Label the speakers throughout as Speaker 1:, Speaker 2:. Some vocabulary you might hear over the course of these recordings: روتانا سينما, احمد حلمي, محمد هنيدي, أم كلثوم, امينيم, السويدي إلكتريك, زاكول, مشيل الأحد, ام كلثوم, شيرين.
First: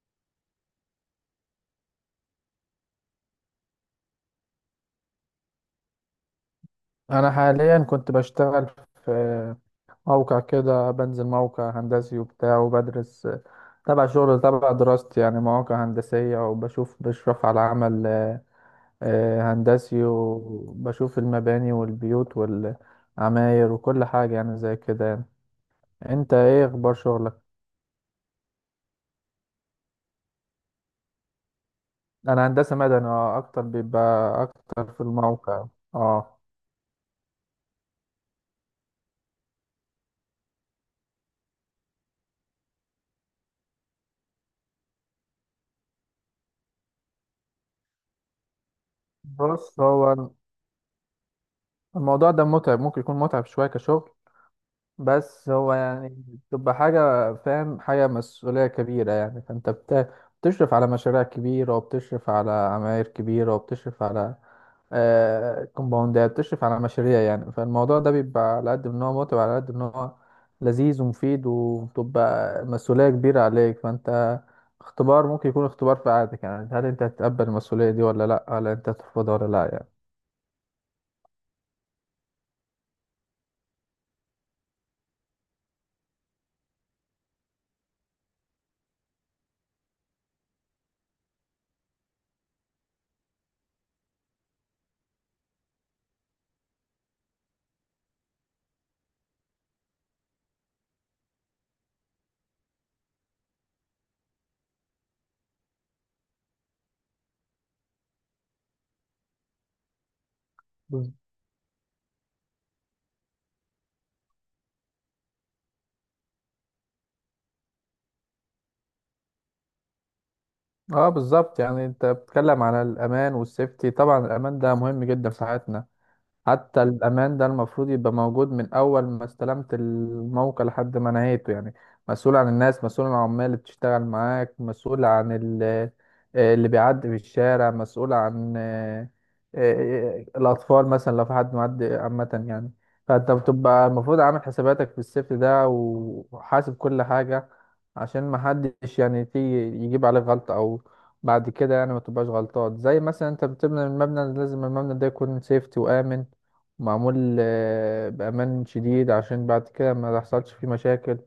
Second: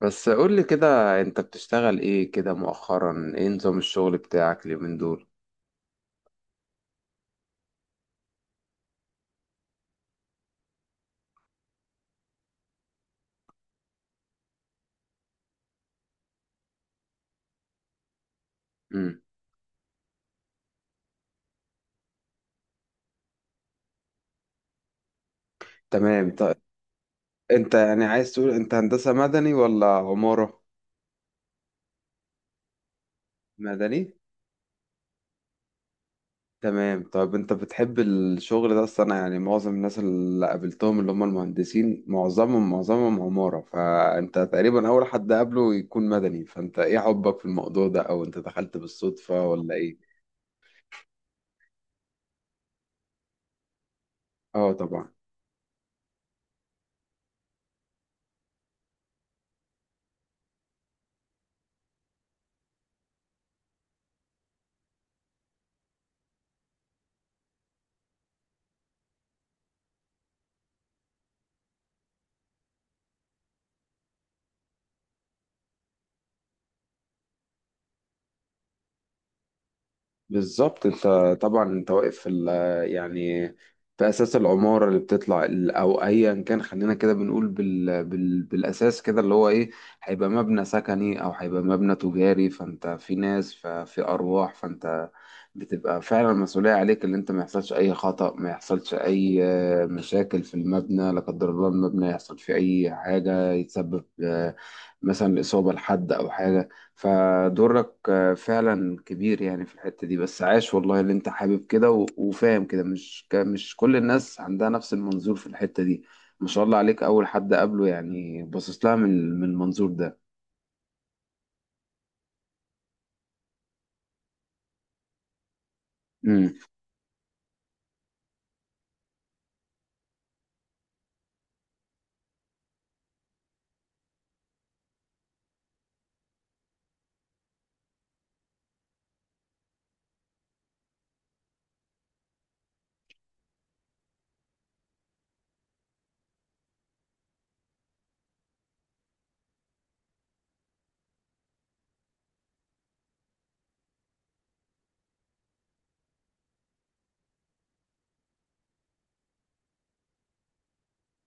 Speaker 1: بس قول لي كده انت بتشتغل ايه كده مؤخرا؟ ايه نظام الشغل بتاعك اليومين دول؟
Speaker 2: انا حاليا كنت بشتغل في موقع كده، بنزل موقع هندسي وبتاع وبدرس تبع شغل تبع دراستي، يعني مواقع هندسية. بشرف على عمل
Speaker 1: امم.
Speaker 2: هندسي، وبشوف المباني والبيوت والعماير وكل حاجة يعني زي كده يعني.
Speaker 1: تمام
Speaker 2: انت
Speaker 1: طيب،
Speaker 2: ايه اخبار شغلك؟
Speaker 1: انت يعني عايز تقول انت هندسة مدني ولا عمارة؟
Speaker 2: انا هندسة مدني، اكتر بيبقى
Speaker 1: مدني،
Speaker 2: اكتر في الموقع. اه.
Speaker 1: تمام. طيب انت بتحب الشغل ده اصلا؟ يعني معظم الناس اللي قابلتهم اللي هم المهندسين معظمهم عمارة، فانت تقريبا اول حد قابله يكون مدني، فانت ايه حبك في الموضوع ده؟ او انت دخلت بالصدفة ولا
Speaker 2: بص،
Speaker 1: ايه؟
Speaker 2: هو الموضوع ده متعب، ممكن يكون متعب شوية كشغل.
Speaker 1: اه طبعا.
Speaker 2: بس هو يعني بتبقى حاجة فاهم، حاجة مسؤولية كبيرة يعني. بتشرف على مشاريع كبيرة، وبتشرف على عماير كبيرة، وبتشرف على كومباوندات، بتشرف على مشاريع يعني. فالموضوع ده بيبقى على قد ان هو متعب على قد ان هو لذيذ ومفيد، وبتبقى مسؤولية كبيرة عليك. فأنت اختبار، ممكن يكون اختبار في حياتك يعني. هل أنت هتتقبل المسؤولية دي ولا لأ؟ هل أنت هترفضها ولا لأ يعني؟
Speaker 1: بالظبط. انت طبعا انت واقف يعني في اساس العماره اللي او ايا كان، خلينا كده بنقول بالاساس كده اللي هو ايه؟ هيبقى مبنى سكني او هيبقى مبنى تجاري، فانت في ناس، ففي ارواح، فانت بتبقى فعلا المسؤولية عليك، اللي انت ما يحصلش اي خطأ، ما يحصلش اي مشاكل في المبنى، لا قدر الله المبنى يحصل فيه اي حاجة، يتسبب مثلا بإصابة لحد او حاجة. فدورك فعلا كبير يعني في الحتة دي. بس عاش والله، اللي انت حابب كده وفاهم كده، مش مش كل الناس عندها نفس المنظور في الحتة دي. ما شاء الله عليك، اول حد قابله يعني باصص لها من المنظور ده.
Speaker 2: اه بالظبط. يعني انت بتتكلم على الامان والسيفتي. طبعا الامان ده مهم جدا في حياتنا.
Speaker 1: امم.
Speaker 2: حتى الأمان ده المفروض يبقى موجود من أول ما استلمت الموقع لحد ما نهيته يعني. مسؤول عن الناس، مسؤول عن العمال اللي بتشتغل معاك، مسؤول عن اللي بيعدي في الشارع، مسؤول عن الأطفال مثلا لو في حد معدي عامة يعني. فأنت بتبقى المفروض عامل حساباتك في السيفتي ده وحاسب كل حاجة، عشان محدش يعني تيجي يجيب عليك غلطة أو بعد كده يعني. ما تبقاش غلطات زي مثلا انت بتبني المبنى، لازم المبنى ده يكون سيفتي وآمن، معمول بأمان شديد عشان بعد كده ما تحصلش فيه مشاكل،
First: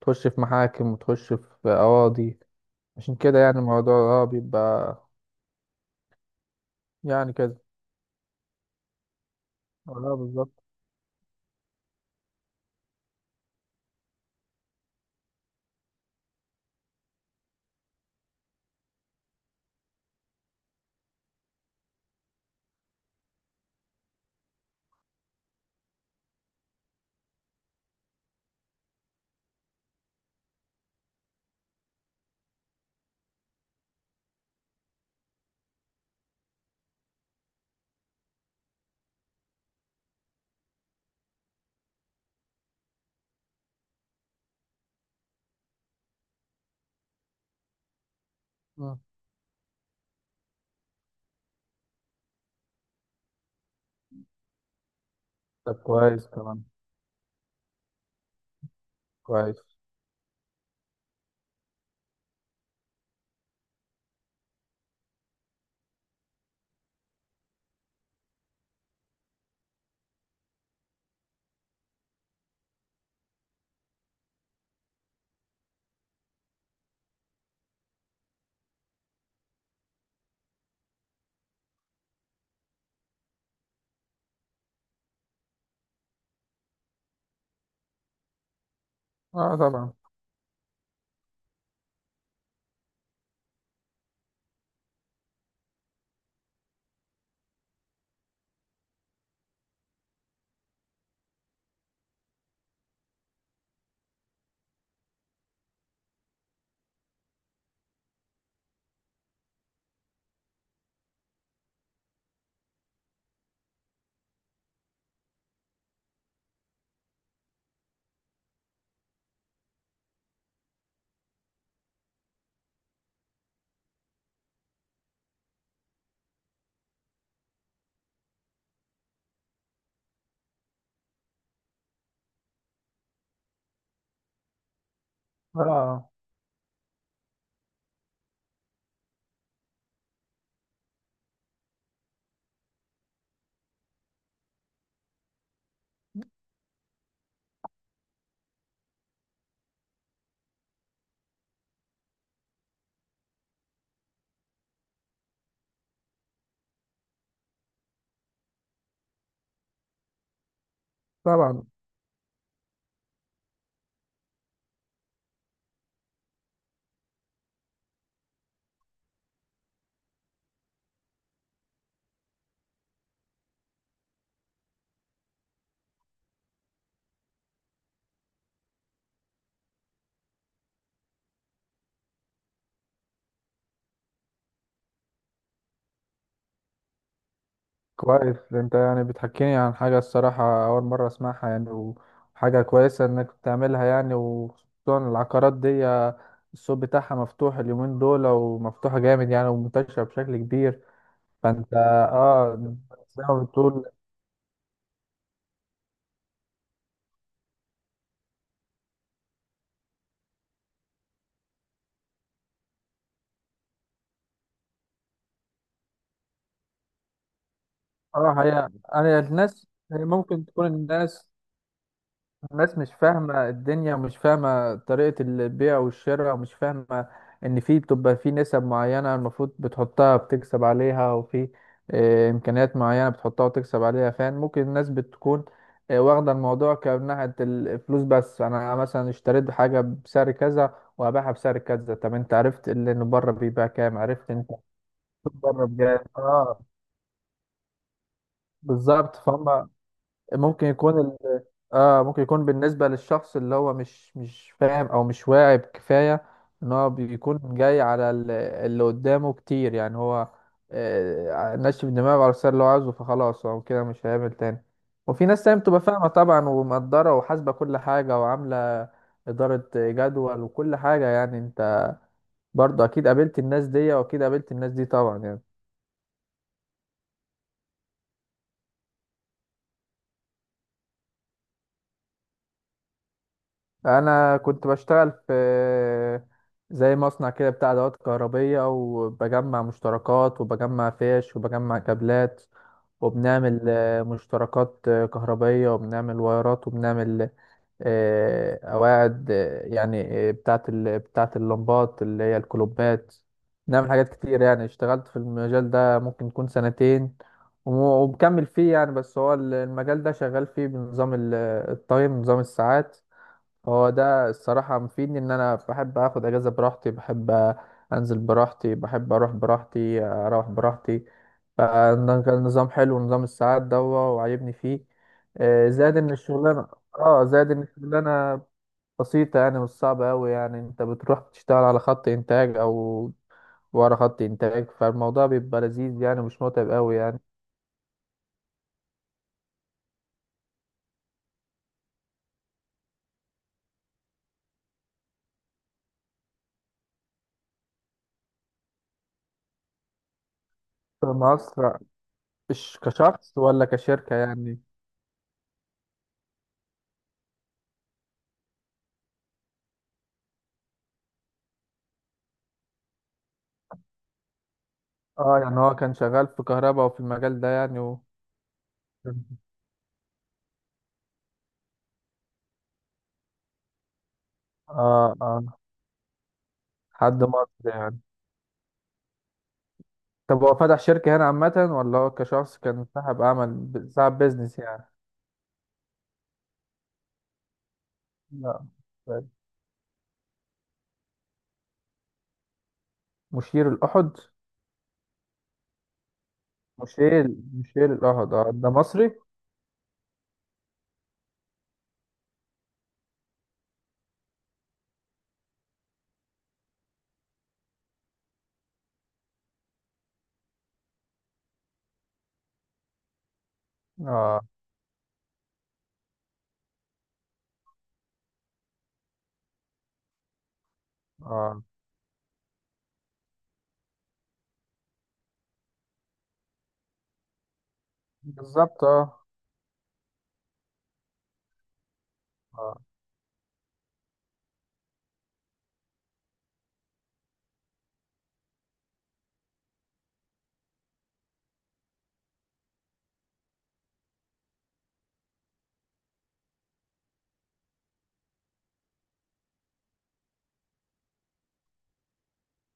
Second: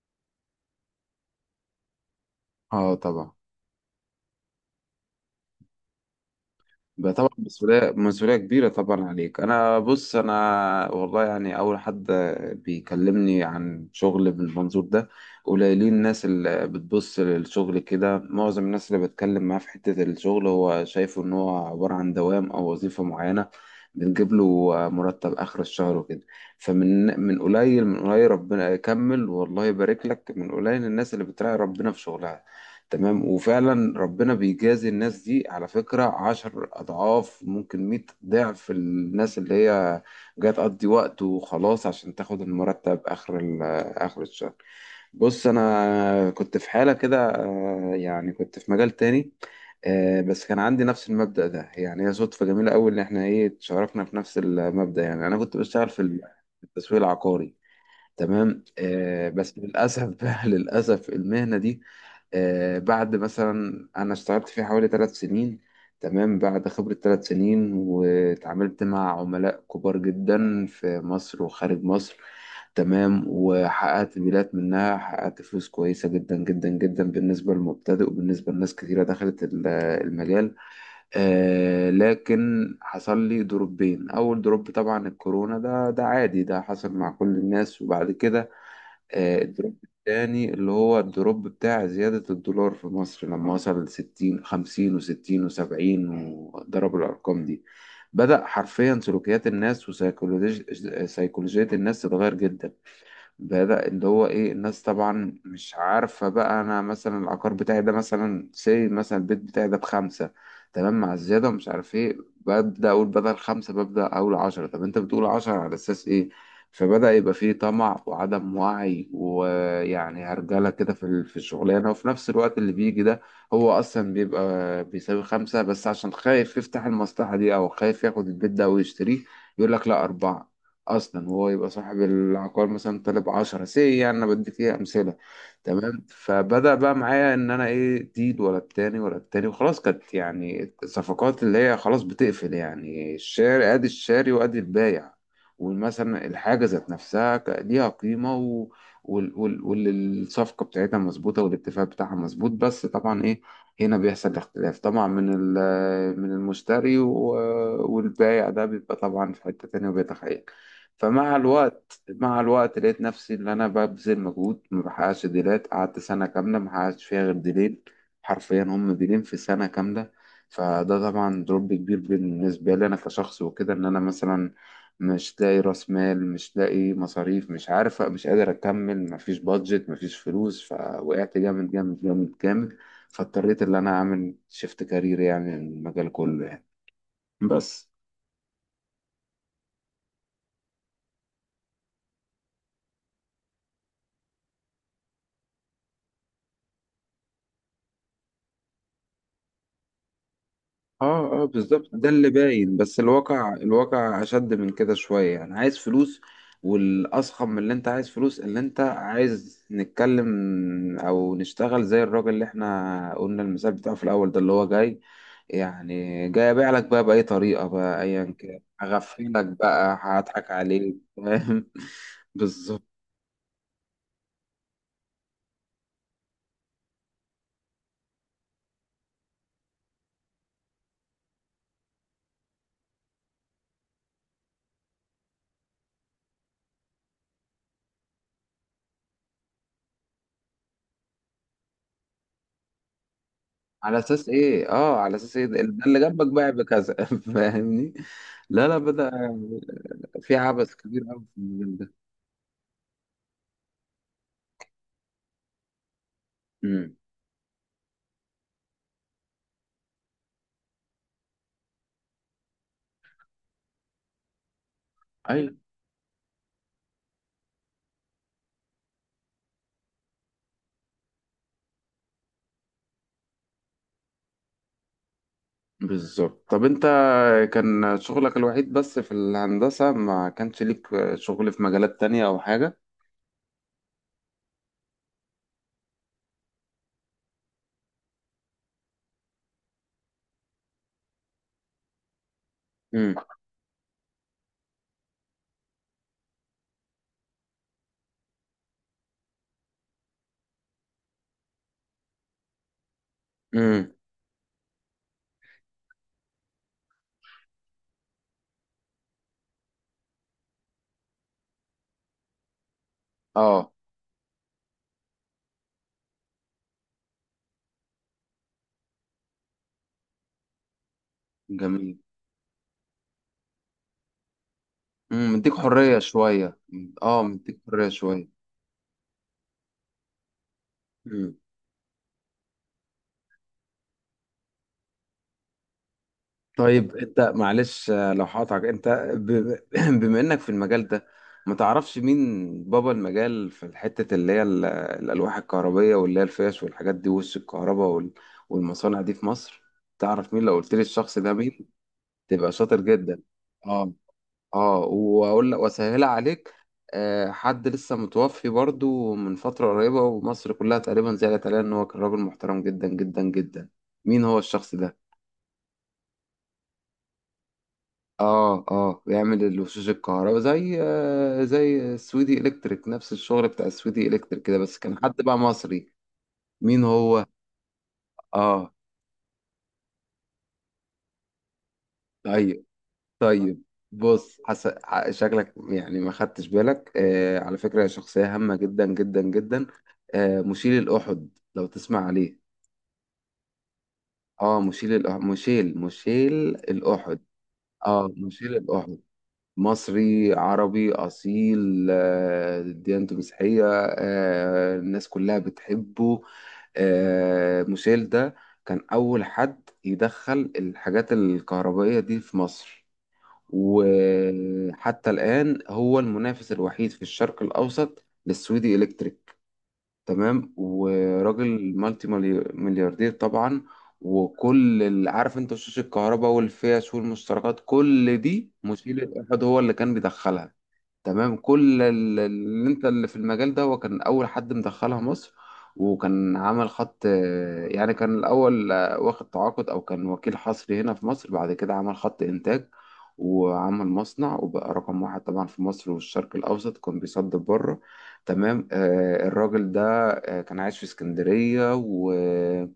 Speaker 2: تخش في محاكم وتخش في قواضي.
Speaker 1: اه
Speaker 2: عشان
Speaker 1: طبعا.
Speaker 2: كده يعني الموضوع اه بيبقى
Speaker 1: ده طبعا
Speaker 2: يعني كده.
Speaker 1: مسؤولية كبيرة طبعا عليك. أنا
Speaker 2: اه
Speaker 1: بص، أنا
Speaker 2: بالظبط.
Speaker 1: والله يعني أول حد بيكلمني عن شغل بالمنظور ده. قليلين الناس اللي بتبص للشغل كده، معظم الناس اللي بتكلم معاه في حتة الشغل هو شايفه إن هو عبارة عن دوام أو وظيفة معينة بتجيب له مرتب آخر الشهر وكده. فمن من قليل من قليل، ربنا يكمل والله يبارك لك، من قليل الناس اللي بتراعي ربنا في شغلها. تمام. وفعلا ربنا بيجازي الناس دي على فكرة عشر أضعاف، ممكن مية ضعف، الناس اللي هي جاية تقضي وقت وخلاص عشان تاخد المرتب آخر الشهر. بص أنا كنت في حالة كده يعني كنت في مجال
Speaker 2: مم.
Speaker 1: تاني. بس كان عندي نفس المبدأ ده، يعني هي صدفة جميلة أوي إن إحنا إيه، تشاركنا في نفس المبدأ. يعني أنا كنت
Speaker 2: طب
Speaker 1: بشتغل
Speaker 2: كويس كمان.
Speaker 1: في التسويق العقاري. تمام. بس
Speaker 2: كويس.
Speaker 1: للأسف بقى، للأسف المهنة دي بعد مثلا أنا اشتغلت فيه حوالي ثلاث سنين، تمام، بعد خبرة ثلاث سنين واتعاملت مع عملاء كبار جدا في مصر وخارج مصر، تمام، وحققت ميلات منها، حققت فلوس كويسة جدا جدا جدا بالنسبة للمبتدئ وبالنسبة لناس كثيرة دخلت المجال. آه لكن حصل لي دروبين. أول دروب طبعا الكورونا، ده ده عادي، ده حصل مع كل الناس. وبعد كده
Speaker 2: اه
Speaker 1: الدروب
Speaker 2: طبعا.
Speaker 1: التاني اللي هو الدروب بتاع زيادة الدولار في مصر، لما وصل ستين، خمسين وستين وسبعين، وضرب الأرقام دي، بدأ حرفيا سلوكيات الناس وسيكولوجية الناس تتغير جدا. بدأ اللي هو ايه، الناس طبعا مش عارفة بقى، انا مثلا العقار بتاعي ده مثلا، سي مثلا، البيت بتاعي ده بخمسة، تمام، مع الزيادة ومش عارف ايه، ببدأ اقول بدل خمسة ببدأ اقول عشرة. طب انت بتقول عشرة على اساس ايه؟ فبدأ يبقى فيه طمع وعدم وعي ويعني هرجلة كده في الشغلانة. وفي نفس الوقت اللي بيجي ده هو أصلا بيبقى بيساوي خمسة، بس عشان خايف يفتح المصلحة دي، أو خايف ياخد البيت ده ويشتريه، يقول لك لا أربعة، اصلا وهو يبقى صاحب العقار مثلا طالب 10، سي إيه يعني، انا بديك ايه امثله. تمام،
Speaker 2: اه
Speaker 1: فبدا بقى معايا ان انا ايه ديل ولا التاني ولا التاني، وخلاص كانت يعني صفقات اللي هي خلاص بتقفل، يعني الشاري ادي الشاري وادي البايع. ومثلا الحاجه ذات نفسها ليها قيمه والصفقه بتاعتها مظبوطه والاتفاق بتاعها مظبوط. بس طبعا ايه، هنا بيحصل اختلاف طبعا من المشتري والبايع، ده بيبقى طبعا في حته تانيه وبيتخيل. فمع
Speaker 2: طبعا.
Speaker 1: الوقت مع الوقت لقيت نفسي ان انا ببذل مجهود ما بحققش ديلات، قعدت سنه كامله ما حققتش فيها غير ديلين، حرفيا هم ديلين في سنه كامله. فده طبعا دروب كبير بالنسبه لي انا كشخص وكده، ان انا مثلا مش لاقي راس مال، مش لاقي مصاريف، مش عارف، مش قادر اكمل، مفيش بادجت، مفيش فلوس، فوقعت جامد. فاضطريت ان انا اعمل شيفت كارير يعني، المجال كله يعني. بس
Speaker 2: كويس. انت يعني بتحكيني عن حاجة، الصراحة أول مرة أسمعها يعني، وحاجة كويسة إنك بتعملها يعني. وخصوصا العقارات دي، السوق بتاعها مفتوح اليومين دول ومفتوحة جامد يعني ومنتشرة بشكل كبير.
Speaker 1: اه اه
Speaker 2: فانت
Speaker 1: بالظبط، ده اللي
Speaker 2: اه
Speaker 1: باين، بس
Speaker 2: زي ما
Speaker 1: الواقع
Speaker 2: بتقول.
Speaker 1: الواقع اشد من كده شوية. يعني عايز فلوس، والاضخم من اللي انت عايز فلوس، اللي انت عايز نتكلم او نشتغل زي الراجل اللي احنا قلنا المثال بتاعه في الاول ده، اللي هو جاي، يعني جاي ابيع لك بقى باي طريقة بقى، ايا
Speaker 2: اه
Speaker 1: كان
Speaker 2: هي انا
Speaker 1: هغفلك
Speaker 2: الناس،
Speaker 1: بقى،
Speaker 2: هي ممكن
Speaker 1: هضحك
Speaker 2: تكون
Speaker 1: عليك،
Speaker 2: الناس،
Speaker 1: فاهم؟ بالظبط.
Speaker 2: مش فاهمة الدنيا ومش فاهمة طريقة البيع والشراء، ومش فاهمة ان في بتبقى في نسب معينة المفروض بتحطها بتكسب عليها، وفي امكانيات معينة بتحطها وتكسب عليها فاهم. ممكن الناس بتكون واخدة الموضوع كناحية الفلوس بس. انا مثلا اشتريت حاجة بسعر كذا وهبيعها بسعر كذا. طب انت عرفت اللي انه بره بيبيع
Speaker 1: على
Speaker 2: كام؟
Speaker 1: اساس
Speaker 2: عرفت انت
Speaker 1: ايه؟ اه على اساس ايه؟ ده
Speaker 2: بره
Speaker 1: ده اللي
Speaker 2: بجد؟
Speaker 1: جنبك باع
Speaker 2: اه
Speaker 1: بكذا؟ فاهمني. لا لا، بدأ
Speaker 2: بالظبط فهم.
Speaker 1: في
Speaker 2: ممكن
Speaker 1: عبث
Speaker 2: يكون
Speaker 1: كبير
Speaker 2: ال...
Speaker 1: قوي في المجال ده.
Speaker 2: اه ممكن يكون بالنسبة للشخص اللي هو مش فاهم او مش واعي بكفاية، ان هو
Speaker 1: امم.
Speaker 2: بيكون جاي على اللي قدامه كتير يعني. هو آه ناشف دماغه على السر اللي هو عاوزه، فخلاص هو كده مش هيعمل تاني. وفي ناس
Speaker 1: ايوه
Speaker 2: تانية بتبقى فاهمة طبعا ومقدرة وحاسبة كل حاجة وعاملة إدارة جدول وكل حاجة يعني. انت برضه اكيد قابلت الناس دي واكيد قابلت الناس دي طبعا يعني.
Speaker 1: بالظبط. طب انت كان شغلك الوحيد بس في الهندسة؟ ما كانش ليك شغل في مجالات تانية او حاجة؟
Speaker 2: انا كنت بشتغل في زي مصنع كده بتاع ادوات كهربية، وبجمع مشتركات وبجمع فيش وبجمع كابلات،
Speaker 1: امم.
Speaker 2: وبنعمل مشتركات كهربية، وبنعمل وايرات، وبنعمل قواعد بتاعة بتاعة اللمبات اللي هي الكلوبات. نعمل
Speaker 1: امم.
Speaker 2: حاجات كتير يعني. اشتغلت في المجال ده ممكن يكون سنتين، وم- ومكمل فيه يعني. بس هو المجال ده شغال فيه بنظام التايم، نظام الساعات.
Speaker 1: اه.
Speaker 2: هو ده الصراحة مفيدني إن أنا بحب آخد أجازة براحتي، بحب أنزل براحتي، بحب أروح براحتي.
Speaker 1: جميل.
Speaker 2: فده كان نظام حلو، نظام الساعات ده وعاجبني فيه.
Speaker 1: امم، مديك
Speaker 2: آه، زائد
Speaker 1: حرية
Speaker 2: إن
Speaker 1: شوية.
Speaker 2: الشغلانة
Speaker 1: اه
Speaker 2: اه زائد
Speaker 1: مديك
Speaker 2: إن
Speaker 1: حرية شوية.
Speaker 2: الشغلانة بسيطة، يعني مش صعبة أوي يعني. أنت بتروح
Speaker 1: امم.
Speaker 2: تشتغل على خط إنتاج أو ورا خط إنتاج، فالموضوع بيبقى لذيذ يعني، مش متعب أوي
Speaker 1: طيب
Speaker 2: يعني.
Speaker 1: انت معلش لو هقطعك، انت ب- ب- بما انك في المجال ده، ما تعرفش مين بابا المجال في الحتة اللي هي الألواح الكهربية، واللي هي الفيش والحاجات دي، وش الكهرباء والمصانع دي في مصر؟ تعرف مين؟ لو قلت لي
Speaker 2: في
Speaker 1: الشخص ده مين،
Speaker 2: مصر؟
Speaker 1: تبقى
Speaker 2: مش
Speaker 1: شاطر جدا.
Speaker 2: كشخص ولا
Speaker 1: اه
Speaker 2: كشركة يعني؟
Speaker 1: اه، واقول لك واسهلها عليك. آه حد لسه متوفي برضو من فترة قريبة، ومصر كلها تقريبا زعلت عليه، ان هو كان راجل محترم جدا جدا جدا. مين هو الشخص ده؟
Speaker 2: اه يعني هو كان شغال في كهرباء وفي المجال ده يعني.
Speaker 1: اه اه، بيعمل الوشوش الكهرباء زي آه زي السويدي الكتريك، نفس الشغل بتاع السويدي الكتريك كده، بس كان
Speaker 2: اه
Speaker 1: حد
Speaker 2: اه.
Speaker 1: بقى مصري. مين
Speaker 2: حد
Speaker 1: هو؟
Speaker 2: مصري يعني.
Speaker 1: اه
Speaker 2: طب هو فتح شركة هنا عامة، ولا هو كشخص
Speaker 1: ايوه.
Speaker 2: كان صاحب
Speaker 1: طيب،
Speaker 2: عمل، صاحب
Speaker 1: بص
Speaker 2: بيزنس يعني؟
Speaker 1: شكلك يعني ما خدتش بالك. آه، على فكرة هي شخصية هامة
Speaker 2: لا.
Speaker 1: جدا جدا جدا. آه مشيل الأحد، لو تسمع عليه.
Speaker 2: مشير الأحد.
Speaker 1: اه مشيل الأحد.
Speaker 2: مشير مشير
Speaker 1: اه
Speaker 2: الأحد اه
Speaker 1: مشيل
Speaker 2: ده
Speaker 1: الأحد،
Speaker 2: مصري.
Speaker 1: مصري عربي أصيل، آه ديانته مسيحية، آه الناس كلها بتحبه. آه مشيل ده كان أول حد يدخل الحاجات الكهربائية دي في مصر،
Speaker 2: اه
Speaker 1: وحتى الآن هو المنافس الوحيد في الشرق الأوسط للسويدي إلكتريك. تمام.
Speaker 2: اه
Speaker 1: وراجل مالتي ملياردير طبعا. وكل اللي عارف، انت شاشة الكهرباء والفيش والمشتركات، كل دي
Speaker 2: بالظبط.
Speaker 1: مشيل
Speaker 2: اه
Speaker 1: الأحد هو اللي كان بيدخلها. تمام، كل
Speaker 2: اه.
Speaker 1: اللي في المجال ده هو كان اول حد مدخلها مصر. وكان عمل خط يعني كان الاول واخد تعاقد او كان وكيل حصري هنا في مصر، بعد كده عمل خط انتاج وعمل مصنع، وبقى رقم واحد طبعا في مصر والشرق الاوسط، كان بيصدر بره. تمام. الراجل ده كان عايش في اسكندرية، وليه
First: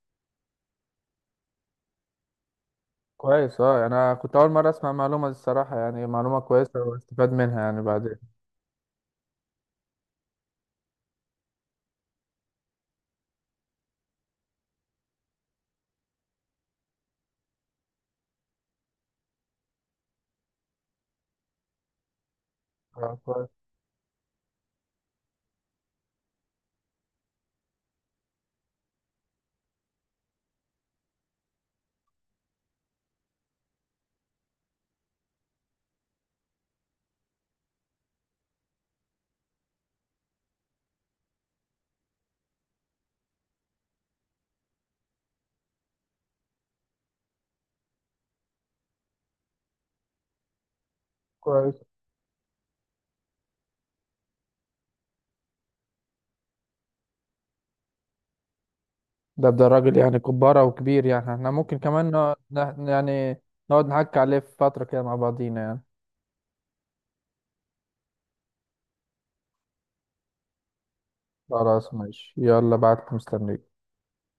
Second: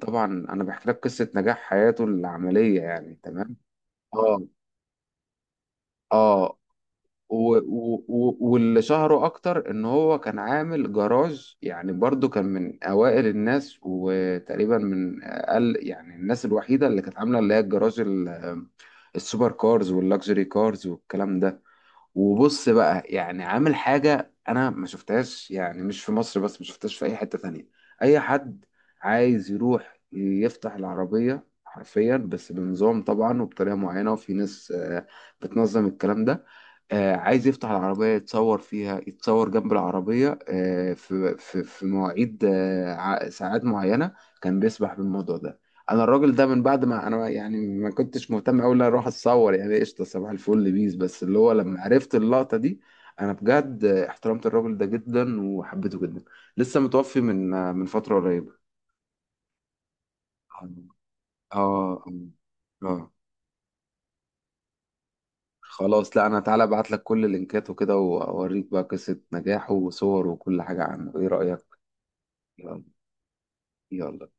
Speaker 1: طبعا انا بحكي لك قصة نجاح حياته العملية يعني. تمام.
Speaker 2: كويس. اه يعني انا كنت
Speaker 1: اه
Speaker 2: اول مرة اسمع المعلومة دي الصراحة يعني، معلومة
Speaker 1: اه.
Speaker 2: كويسة واستفاد منها يعني بعدين.
Speaker 1: واللي شهره اكتر ان هو كان عامل جراج، يعني برضو كان من اوائل الناس، وتقريبا من اقل يعني الناس الوحيده اللي كانت عامله اللي هي الجراج السوبر كارز واللاكجري كارز والكلام ده. وبص بقى،
Speaker 2: اه.
Speaker 1: يعني
Speaker 2: كويس.
Speaker 1: عامل حاجة أنا ما شفتهاش، يعني مش في مصر بس، ما شفتهاش في أي حتة تانية. أي حد عايز يروح يفتح العربية حرفيا، بس بنظام طبعا وبطريقة معينة، وفي ناس بتنظم الكلام ده. عايز يفتح العربية، يتصور فيها، يتصور جنب العربية، في مواعيد، ساعات معينة. كان بيسبح بالموضوع ده. انا الراجل ده من بعد ما انا يعني ما كنتش مهتم قوي ان انا اروح اتصور، يعني قشطه صباح الفل بيس، بس اللي هو لما
Speaker 2: كويس.
Speaker 1: عرفت اللقطه دي، انا بجد احترمت الراجل ده جدا وحبيته جدا. لسه متوفي من فتره قريبه.
Speaker 2: ده راجل يعني كبارة وكبير يعني. احنا
Speaker 1: اه
Speaker 2: ممكن
Speaker 1: اه.
Speaker 2: كمان
Speaker 1: آه.
Speaker 2: يعني نقعد نحكي عليه في فترة كده مع بعضينا يعني.
Speaker 1: خلاص لا، انا تعالى ابعت لك كل اللينكات وكده، واوريك بقى قصه نجاحه وصور وكل حاجه عنه، ايه رايك؟
Speaker 2: خلاص ماشي، يلا
Speaker 1: يلا.
Speaker 2: بعت مستنيك.
Speaker 1: يلا.